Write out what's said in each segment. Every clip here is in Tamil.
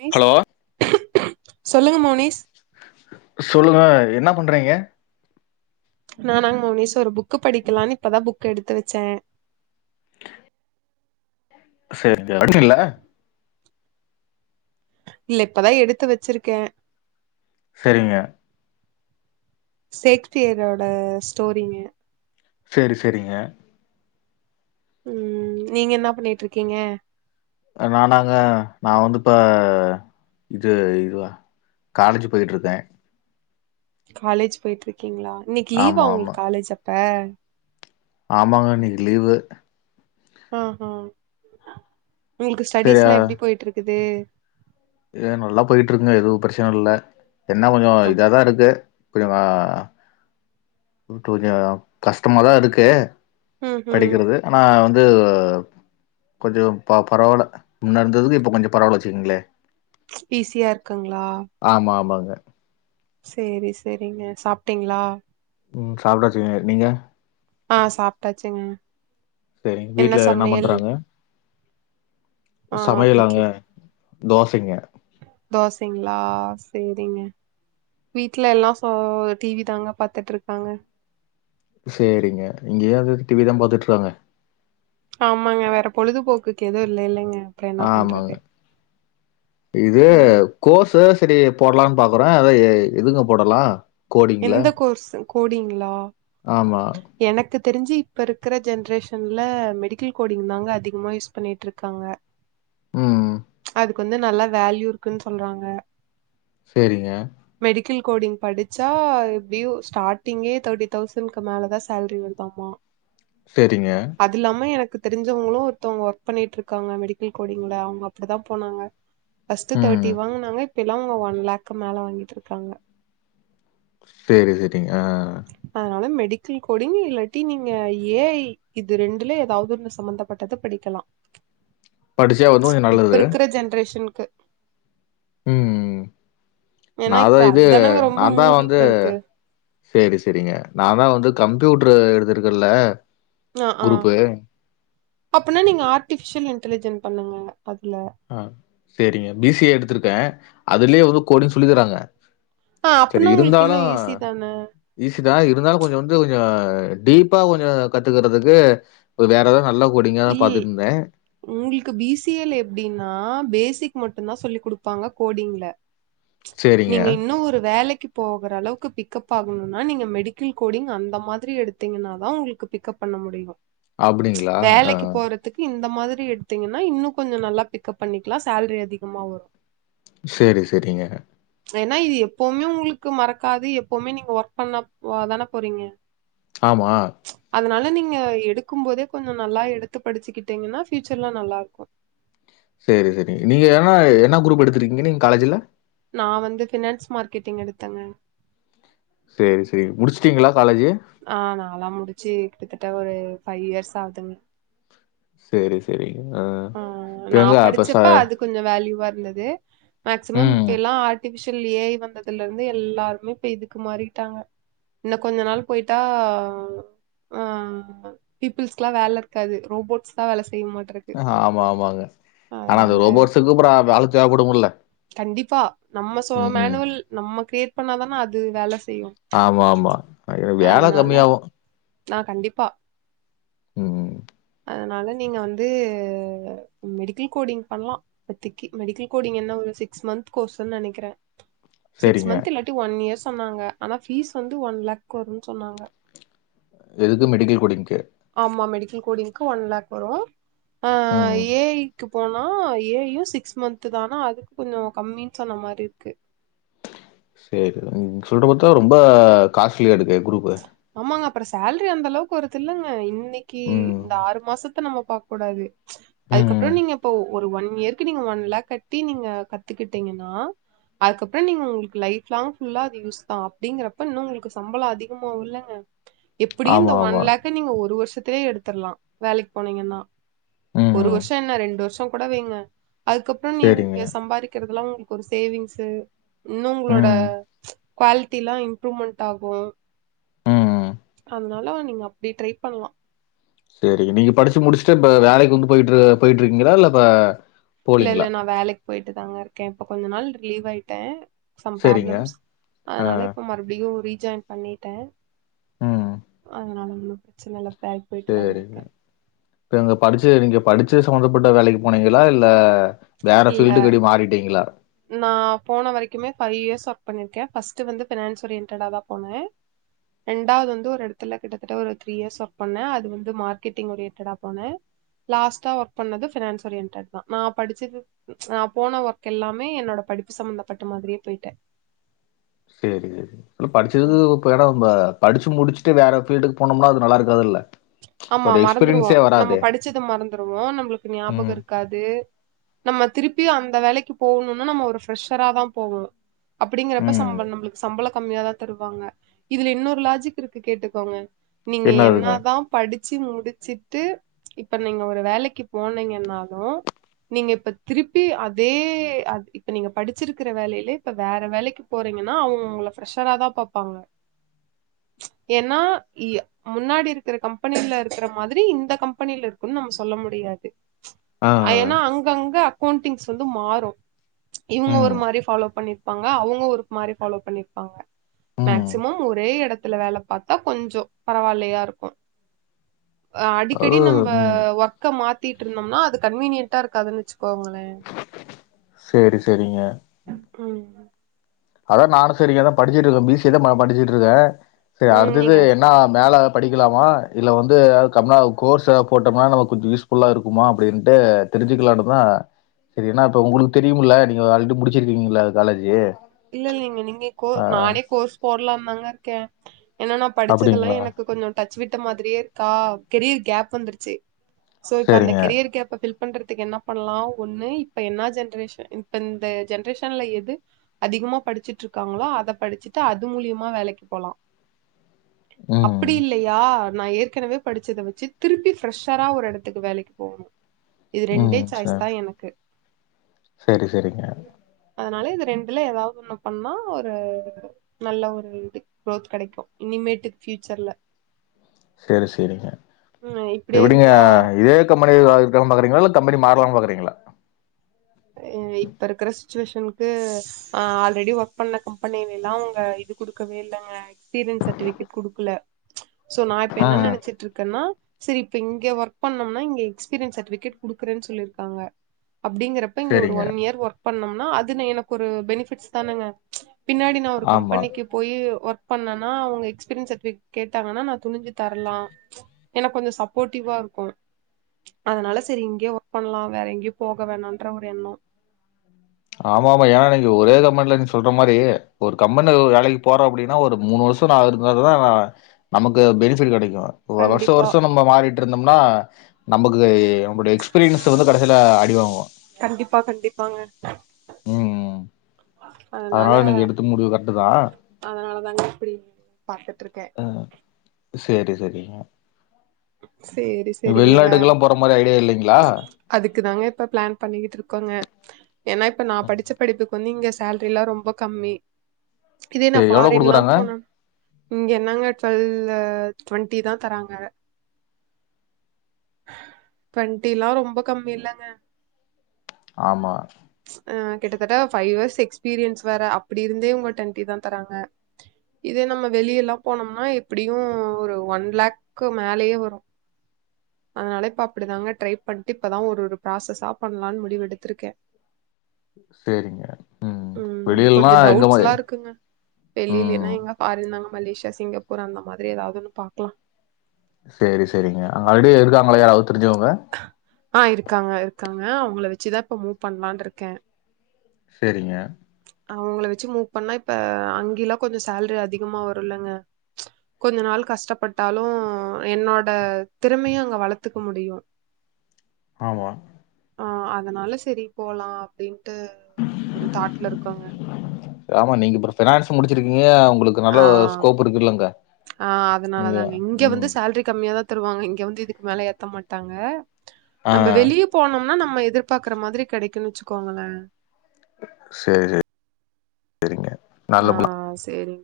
மோனிஸ் ஹலோ சொல்லுங்க மோனிஸ் சொல்லுங்க என்ன பண்ணுறீங்க நானா மோனிஷ் ஒரு புக் படிக்கலான்னு இப்பதா புக் எடுத்து வச்சே செரி [inaudible] இல்ல இப்பதா எடுத்து வச்சிருக்கே செரிங்க சேக்ஸ்பியரோட ஸ்டோரிங்க சேரி சேரிங்க ம் நீங்க என்ன பண்ணிட்டு இருக்கீங்க நானாங்க நான் வந்துப்ப இது இதுவா காலேஜ் போயிட்ருக்கேன் காலேஜ் போயிட்ருக்கீங்களா இன்னைக்கு லீவா ஆமா ஆமா உங்களுக்கு காலேஜ் அப்ப ஆமாங்க இன்னைக்கு லீவு ஆஹ் ஹ உங்களுக்கு சரியா ஸ்டடிஸ்லாம் எப்டி போயட்ருக்குது ஏ நல்லா போயட்ருங்க எதுவும் பிரச்சனை இல்லை என்ன கொஞ்சம் அப் இதாக தான் இருக்கு கொஞ்சம் ட்டு கொஞ்சம் கஷ்டமாக தான் இருக்கு ம் ம் படிக்கிறது ஆனா வந்து கொஞ்சம் ப பரவால முன்னேருந்ததுக்கு இப்போ கொஞ்சம் பரவாயில்ல வச்சுக்கோங்களே ஈஸியா இருக்குங்களா ஆமா ஆமாங்க சேரி சேரிங்க சாப்பிட்டீங்களா உம் சாப்பிடாச்சுக்க நீங்க ஆ சாப்ட்டாச்சுங்க சரிங்க வீட்டுல என்ன பண்றாங்க ஆ சமையலாங்க வீட்ல தோசைங்க தோசைங்களா சேரிங்க வீட்ல எல்லாம் சோ டி வி தாங்க பாத்துட்டு இருக்காங்க சேரிங்க இங்கேயே அது டி வி தான் பாத்துட்ருக்காங்க ஆமாங்க வேற பொழுதுபோக்குக்கு எதுவும் இல்லைல்லைங்க ஆமாங்க இதே ம் கோர்சு சரி போடலாம்னு பாக்குறேன் அதா எதுங்க போடலாம் கோடிங்ல? எந்த கோர்ஸ் கோடிங்ளா ஆமா எனக்கு தெரிஞ்சி இப்ப இருக்கற ஜென்ரேஷன்ல மெடிக்கல் கோடிங் தாங்க அதிகமா யூஸ் பண்ணிட்டுருக்காங்க ம் அதுக்கு வந்து நல்லா வேல்யூ இருக்குன்னு சொல்றாங்க சேரிங்க மெடிக்கல் கோடிங் படிச்சா எப்படியும் ஸ்டார்ட்டிங்கே தேர்ட்டி தௌசண்ட் க் கு மேலதான் சேலரி வருதாமா செரிங்க அது இல்லாம எனக்கு தெரிஞ்சவங்களும் ஒருத்தவங்க ஒர்க் பண்ணிட்டு இருக்காங்க மெடிக்கல் கோடிங்ல அவங்க அப்படி தான் போனாங்க ஃபர்ஸ்டு தேர்ட்டி ம். வாங்கினாங்க இப்ப எல்லாம் ஒன் லேக் மேல வாங்கிட்டு இருக்காங்க சேரி சரிங்க ஆ அதனால மெ டிக்கல் கோடிங் இல்லாட்டி நீங்க ஏ ஐ இது ரெண்டுல ஏதாவதொன்னு சம்பமந்தப்பட்டத படிக்கலாம் படிச்சா வந்து கொஞ்சம் இப்ப நல்லது. இருக்கிற ஜென்ரேஷனுக்கு ம் ஏன்னா நான் இப்ப தான் இது அதுதானங்க ரொம்ப நான்தான் வந்து மூவிங்ல இருக்கு சேரி சேரிங்க நான் தான் வந்து கம்ப்யூட்ரு எடுத்துருக்கேன்ல ஆ ஆ அப்பனா நீங்க ஆர்ட்டிபிஷியல் இன்டலிஜென் பண்ணுங்க அதுல அ சரிங்க பி சி ஏ எடுத்திருக்கேன் அதுலயே ஒரு கோடிங் சொல்லி தராங்க ஆ அப்பன்னா உங்களுக்கு இன்னு ஈஸி தான ஈஸிதா இருந்தாலு கொஞ்சோ வந்து கொஞ்சோ டீப்பா கொஞ்சோ கத்துக்கறதுக்கு வேற ஏதாது நல்ல கோடிங்காதா பாத்துன்னு இருந்தே உங்ளுக்கு பி சி ஏ ல எப்டின்னா பேசிக் மட்டுதா சொல்லிக் குடுப்பாங்க கோடிங்ல சரிங்க. நீங்க இன்னு ஒரு வேலைக்கு போகற அளவுக்கு பிக்கப் ஆகணுனா நீங்க மெடிக்கல் கோடிங் அந்த மாதிரி எடுத்தீங்ன்னாதா உங்ளுக்கு பிக்கப் பண்ண முடியு அப்டிங் வேலைக்கு போற த்துக்கு இந்த மாதிரி எடுத்தீங்ன்னா இன்னு கொஞ்சோ நல்லா பிக்கப் பண்ணிக்கலா சேல்ரி அதிகமா வரு சேரி சேரிங்க ஏன்னா இது எப்போமே உங்ளுக்கு மறக்காது எப்போமே நீங்க ஒர்க் பண்ண போவதான போறீங்க ஆமா அதனால நீங்க எடுக்கும் போதே கொஞ்சோ நல்லா எடுத்து படிச்சுக்கிட்டீங்கன்னா ஃபியூச்சர்ல நல்லார்க்கு சேரி சேரிங்க நீங்க என்னா என்னா க்ரூப் எடுத்திருக்கீங்க நீங்க காலேஜ்ல நா வந்து ஃபினான்ஸ் மார்க்கெட்டிங் எடுத்தங்க சேரி சேரி முடிச்சிட்டீங்ளா காலேஜு ஆ நாளா முடிச்சு கிட்டத்தட்ட ஒரு ஃபை இயர்ஸ் ஆகுதுங்க சேரி சேரிங்க அ ஆ இப்ப நா எங்க அப்ப ச படிச்சப்ப அது கொஞ்சோ வேல்யூவா இருந்தது மேக்சிமம் இப்ப ம். எல்லா ஆர்டிஃபிஷியல் ஏ ஐ வந்ததுல இருந்து எல்லாருமே இப்ப இதுக்கு மாறிட்டாங்க இன்னு கொஞ்ச நாள் போய்ட்டா அ பீப்புள்ஸ்க்குல்லா வேல இருக்காது ரோபோட்ஸ்தா வேல செய்யு மாட்ருக்கு ஆமா ஆமாங்க ஆனா அது அதனால ரோபோட்ஸுக்கு அப்றோ வேல தேவைப்படும்ல கண்டிப்பா நம்ம சோ ம். மேனுவல் நம்ம க்ரியேட் பண்ணாதான அது வேல செய்யு ஆமா ஆமா அ வேல அதனால கம்மியாவு நா கண்டிப்பா ம் அதனால நீங்க வந்து மெடிக்கல் கோடிங் பண்லா இப்பத்திக்கி மெடிக்கல் கோடிங் என்னா ஒரு சிக்ஸ் மன்த் கோர்ஸ்ன்னு நெனைக்றே சிக்ஸ் சரிங்க. மன்த் இல்லாட்டி ஒன் இயர் சொன்னாங்க ஆனா ஃபீஸ் வந்து ஒன் லேக் வரும்னு சொன்னாங்க எதுக்கு மெடிக்கல் கோடிங்க்கு ஆமா மெடிக்கல் கோடிங்க்கு ஒன் லேக் வரு ஆ ஆ ம். ஏ ஐக்கு போனா ஏ ஐயு சிக்ஸ் மன்த்துதா ஆனா அது கொஞ்சோ கம்மின்னு சொன்ன மாரி இருக்கு சேரி நீங்க சொல்ற பாத்தா ரொம்ப காஸ்ட்லியா ஆயிடுமே குரூப்பு ஆமாங்க அப்றோ சேல்ரி அந்த அளவுக்கு வருது இல்லங்க இன்னக்கி ம். இந்த ஆறு மாசத்த நம்ம பாக் ககூடாது அதுக்கப்றோ ம். நீங்க இப்போ ஒரு ஒன் இயருக்கு நீங்க ஒன் லேக் கட்டி நீங்க கத்துக்கிட்டீங்கன்னா அதுக்கப்றோ நீங்க உங்ளுக்கு லைஃப் லாங் ஃபுல்லா அது யூஸ்தா அப்டிங்குறப்ப இன்னு உங்ளுக்கு சம்பளோ அதிகமாவுல்ல அ எப்டியு ஆமா, இந்த ஒன் ஆமா. லேக்க நீங்க ஒரு வருஷத்துலயே எடுத்துர்லா வேலைக்கு போனீங்கன்னா ஒரு ம். வருஷோ என்ன ரெண்டு வருஷோ கூட வைங்க அதுக்கப்றோ சரிங்க. நீங்க சம்பாதிக்கிறதுல்லா உங்ளுக்கு ஒரு சேவிங்ஸு இன்னு உங்களோட ம். க்வாலிட்டில்லா இம்ப்ரூவ்மெண்ட் ஆகு ம். அதனால நீங்க அப்டி ட்ரை பண்லா சரிங்க நீங்க படிச்சு முடிச்சுட்டு இப்ப வேலக்கு வந்து போயிட்டு போய்ட்டு இருக்கீங்ளா இல்ல இப்ப இல்ல இல்ல போலீங்களா? நா வேலைக்கு போயிட்டு தாங்க இருக்கே இப்ப கொஞ்ச நாள் லீவ் ஆயிட்டே சம் சரிங்க. ப்ராப்ளம்ஸ் ஆ. அதனால இப்ப மறுபடியு ரீஜாய்ண்ட் பண்ணிட்டே ம். அதனால பிரச்சன இல்ல பேக் போய்ட்டு த சரிங்க. இருக்கே இப்ப நீங்க படிச்சது இங்க படிச்ச சம்பந்தப்பட்ட வேலைக்கு போனீங்களா இல்ல வேற ஃபீல்டுக்கு அப்டி மாறிட்டீங்களா நா போன வரைக்குமே ஃபைவ் இயர்ஸ் ஒர்க் பண்ணிருக்கே ஃபஸ்ட் வந்து ஃபினான்ஸ் ஒரியன்டடா தா போனே ரெண்டாவது வந்து ஒரு இடத்துல கிட்டத்தட்ட ஒரு த்ரீ இயர்ஸ் ஒர்க்பண்ணே அது வந்து மார்கெட்டிங் ஒரியண்டடா போனே லாஸ்டா ஒர்க் பண்ணது ஃபினான்ஸ் ஓரியன்டட் தா படிச்சது நா போன ஒர்க் எல்லாமே என்னோட படிப்பு சம்பந்தப்பட்ட மாரியே போயிட்டே சேரி படிச்சது இப்ப ஏன்னா படிச்சு முடிச்சு ட்டு வேற ஃபில்டுக்கு போனம்னா அது நல்ல இருக்காதுல்ல ஆமா ஒரு மறந்துருவோ எக்ஸ்பீரியன்ஸே நம்ம வராதே! படிச்சது மறந்துருவோ நம்மளுக்கு ஞாபகோ ம். இருக்காது நம்ம திருப்பியு அந்த வேலைக்கு போவுணும்னா நம்ம ஒரு ஃப்ரெஷரா தா போணு அப்படிங்கிறப்ப ம். சம்பளோ நம்மளுக்கு சம்பளோ கம்மியாதா தருவாங்க இதுல இன்னொரு லாஜிக் இருக்கு கேட்டுக்கோங்க நீங்க என்னதுங்க என்னாதா படிச்சு முடிச்சிட்டு இப்ப நீங்க ஒரு வேலைக்கு போனீங்கன்னாதா நீங்க இப்ப திருப்பி அதே இப்ப நீங்க படிச்சிருக்கிற வேலையிலயே இப்ப வேற வேலைக்கு போறீங்கன்னா அவங்கவுங்கள ஃப்ரெஷரா தா பாப்பாங்க ச் ஏன்னா இய முன்னாடி இருக்கிற கம்ப கம்பெனில இருக்கிற மாதிரி இந்த கம்பெனில இருக்குன்னு நம்ம சொல்ல முடியாது ஆ ஏன்னா அங்கங்க அக்கௌண்டிங்ஸ் வந்து மாறு இவங்க ம் ஒரு மாரி ஃபாலோ பண்ணிருப்பாங்க அவங்க ஒரு மாரி ஃபாலோ பண்ணிருப்பாங்க ம் மேக்சிமம் ஒரே இடத்துல வேல பாத்தா கொஞ்சோ பரவாயில்லையா இருக்கு அஹ் அது அடிக்கடி நம்ப ம் ஒர்க்க மாத்திட்டு இருந்தோம்னா அது கன்வீனியன்ட்டா இருக்காதுன்னு வச்சுக்கோங்களே சேரி செரிங்க உம் அதா நானு சரிங்க படிச்சுட்டு இருக்கே பி. சி. ஏ தா நா படிச்சுட்டு இருக்கே செரி ம் அடுத்தது நீங்க என்ன நா மேல படிக்கலாமா இல்ல வந்து எதா கம்னா கோர்ஸ் எதா போட்டோம்னா நமக்கு கொஞ்சோ யூஸ் ஃபுல்லா இருக்குமா அப்படின்ட்டு தெரிஞ்சுக்கலானுதா சரிண்ணா இப்போ உங்களுக்கு தெரியுமுல்ல நீங்க ஆல்ரெடி முடிச்சிருக்கீங்கள காலேஜி இல்ல இல்லங்க நீங்க கோ நானே கோர்ஸ் போடலா தாங்க இருக்கே ஏன்னா நா படிச்சதெல்லா அப்டிங்களா எனக்கு கொஞ்சோ டச் விட்ட மாரியே இருக்கா கெரியர் கேப் வந்துருச்சு சோ இப்ப அந்த சேரிங்க கெரியர் கேப்ப ஃபில் பண்றதுக்கு என்ன பண்ணலா ஒண்ணு இப்ப என்னா ஜென்ரேஷன் இப்ப இந்த ஜென்ரேஷன்ல எது அதிகமா படிச்சுட்டு இருக்காங்களோ அத படிச்சுட்டு அது மூலியமா வேலைக்கு போலா ம் அப்பிடில்லையா நா ஏர்க் ஏற்கனவே படிச்சத வச்சு திருப்பி ஃப்ரெஷரா ஒரு இடத்துக்கு வேலைக்கு போவணு இது ரெண்டே ம் சாய்ஸ் சேர் தா எனக்கு சேரி செரிங்க அதனால இது ரெண்டுல எதாவது ஒன்னு பண்ணா ஒரு நல்ல ஒரு இது குரோத் கிடைக்கு இனிமேட்டு ஃபியூச்சர்ல செரி செரிங்க ம் இப்படியே இதவிடுங்க இருந்தா இதே கம்பனில வேல இருக்கானு பாக்கிறிங்களா இல்ல கம்பெனி மாறலா பாக்கிறிங்களா இப்ப இருக்ற சிச்சுவேஷனுக்கு ஹ ஆல்ரெடி ஒர்க் பண்ண கம்பெனிலல்லா உங்க இது குடுக்கவே இல்லைங்க எக்ஸ்பீரியன்ஸ் சர்டிபிகேட் குடுக்கல சோ நா இப்ப ஆ என்ன நெனைச்சிட்டு இருக்கன்னா செரி இப்ப இங்க ஒர்க் பண்ணம்னா இங்க எக்ஸ்பீரியன்ஸ் சர்டிபிகேட் குடுக்குறேனு சொல்லிய்ருக்காங்க அப்டிங்கற இப்ப இங்க ஒரு சேரிங்க ஒன் இயர் ஒர்க் பண்ணோம்னா அதுனு எனக்கு ஒரு பெனிபிட்ஸ்ஸு தானங்க பின்னாடி நா ஒரு ஆமா கம்பெனிக்கு போய் ஒர்க் பண்ணனா அவுங்க எக்ஸ்பீரியன் சர்டிபிகேட் கேட்டாங்கன்னா நா துணிச்சி தரலா எனக்கு கொஞ்சோ சப்போர்ட்டிவா இருக்கு அதனால செரி இங்கயே ஒர்க் பண்ணலா வேற எங்கேயோ போக வேணாம்ன்ற ஒரு எண்ணோ ஆமா ஆமா ஏன்னா இன்னைக்கு ஒரே கம்பென்ல நீ சொல்ற மாரி ஒரு கம்பென் வேலைக்கு போறோ அப்டின்னா ஒரு மூணு வர் ஷோ நாலு இருந்த தா நமக்கு பெனிபிட் கெடைக்கு ஒ வர்ஷ கண்டிப்பா வர்ஷம் நம்ம மாறிட்டு இருந்தோம்னா நமக்கு நம்மளுடைய எக்ஸ்பீரியன்ஸ் வந்து கடைசியில அடிவாங்கு கண்டிப்பா கண்டிப்பாங்க ம் ம் அதனால நீங்க எடுத்த முடிவு கரெக்ட் தா அதனாலதாங்க இப்டி பாத்துட்டு இருக்கே செரி செரிங்க சேரி சேரிங்க வே வெளிநாட்டுக்கெல்லா போற மாரி ஐடியா இல்லைங்களா அதுக்கு தங்க இப்ப பிளான் பண்ணிக்கிட்டு இருக்கோங்க ஏன்னா இப்ப நா படிச்ச படிப்புக் கு வந்து இங்க சேலரி எல்லா ரொம்ப கம்மி இதே நா சேரி எவ்ளோ ஃபாரின்ல்லா குடுக்குறாங்க போன இங்க என்னங்க ட்வெல்லு டுவெண்ட்டி தா தராங்க டுவெண்ட்டிலா ரொம்ப கம்மி இல்லைங்க ஆமா ஆ கிட்டத்தட்ட ஃபைவ் இயர்ஸ்ஸு எக்ஸ்பீரியன்ஸ் வேற அப்பிடி இருந்தே இவுங்க டென்டி தா தராங்க இதே நம்ம வெளியெல்லா போனோம்னா எப்டியு ஒரு ஒன் லக் கு மேலேயே வரு அதனால இப்ப அப்டிதாங்க ட்ரை பண்ட்டு இப்பதா ஒரு ஒரு ப்ராசஸா பண்ணலாம்ன்னு முடிவு எடுத்திருக்கே செரிங்க ம் வெளியிலன்னா எங்க [unintelligible] க்குங்க வெளியிலினா ம் எங்க ஃபாரின் தாங்க மலேசியா சிங்கப்பூர் அந்த மாதிரி ஏதாவ்து ஒன்னு பாக்கலா செரி செரிங்க அங்க ஆல்ரடி இருக்காங்கள யாராவ்து தெரிஞ்சவங்க ஆ இருக்காங்க இருக்காங்க அவுங்கள வச்சுதா இப்ப மூவ் பண்லானு இருக்கே செரிங்க அவுங்கள வச்சு மூவ் பண்ணா இப்ப அங்கல்லா கொஞ்ச சேலரி அதிகமா வரும்ல்லங்க கொஞ்சோ நாள் கஷ்டப்பட்டாலு என்னோட திறமையு அங்க வளத்துக்க முடியு ஆமா ஆ அதனால செரி போலா அப்டின்ட்டு ஒரு தாட்ல இருக்கங்க ஆமா நீங்க இப்றோ ஃபனான்ஸ் முடிச்சிருக்கீங்க உங்களுக்கு நல்ல ஆ ஸ்கோப் இருக்குல்லங்க ஆ நீங்க அதனாலதாங்க இங்க வந்து ம் சேலரி கம்மிய தா தருவாங்க இங்க வந்து இதுக்கு மேல ஏத்த மாட்டாங்க ஆ நம்ம வெளியே போனோம்னா நம்ம எதிர்ப்க்கற மாதிரி கெடைக்கு வச்சுக்கோங்களே செரி செரி செரிங்க ஆ செரிங்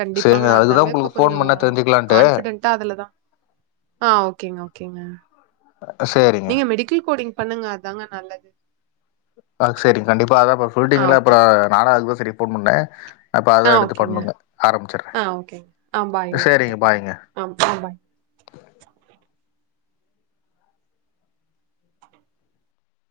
கண்டிப்பாங்க சேரிங்க அதுக்குதா அதாங்க இப்ப உங்களுக்கு ஃபோன் கொஞ்சோ பண்ண தெரிஞ்சுக்கலான்ட்டு கான்பிடென்ட் டா அதுல தா ஆ ஓகேங்க ஓகேங்க ஆ செரிங்க கிழ்கோடிங் பண்ணுங்க அதாங்க நல்லது அ செரிங் கண்டிப்பா அதா அப்பறோ ஆ சொல்ட்டீங்கள ஓகே அப்பறோ நானா அதுதா செரி போன் பண்ண அப்போ ஆ அதா எடுத்து ஓகேங்க பண்ணுங்க ஆரம்பிச்சிடுற ஆ சேரிங்க பாய்ங்க அம்ப்ப பா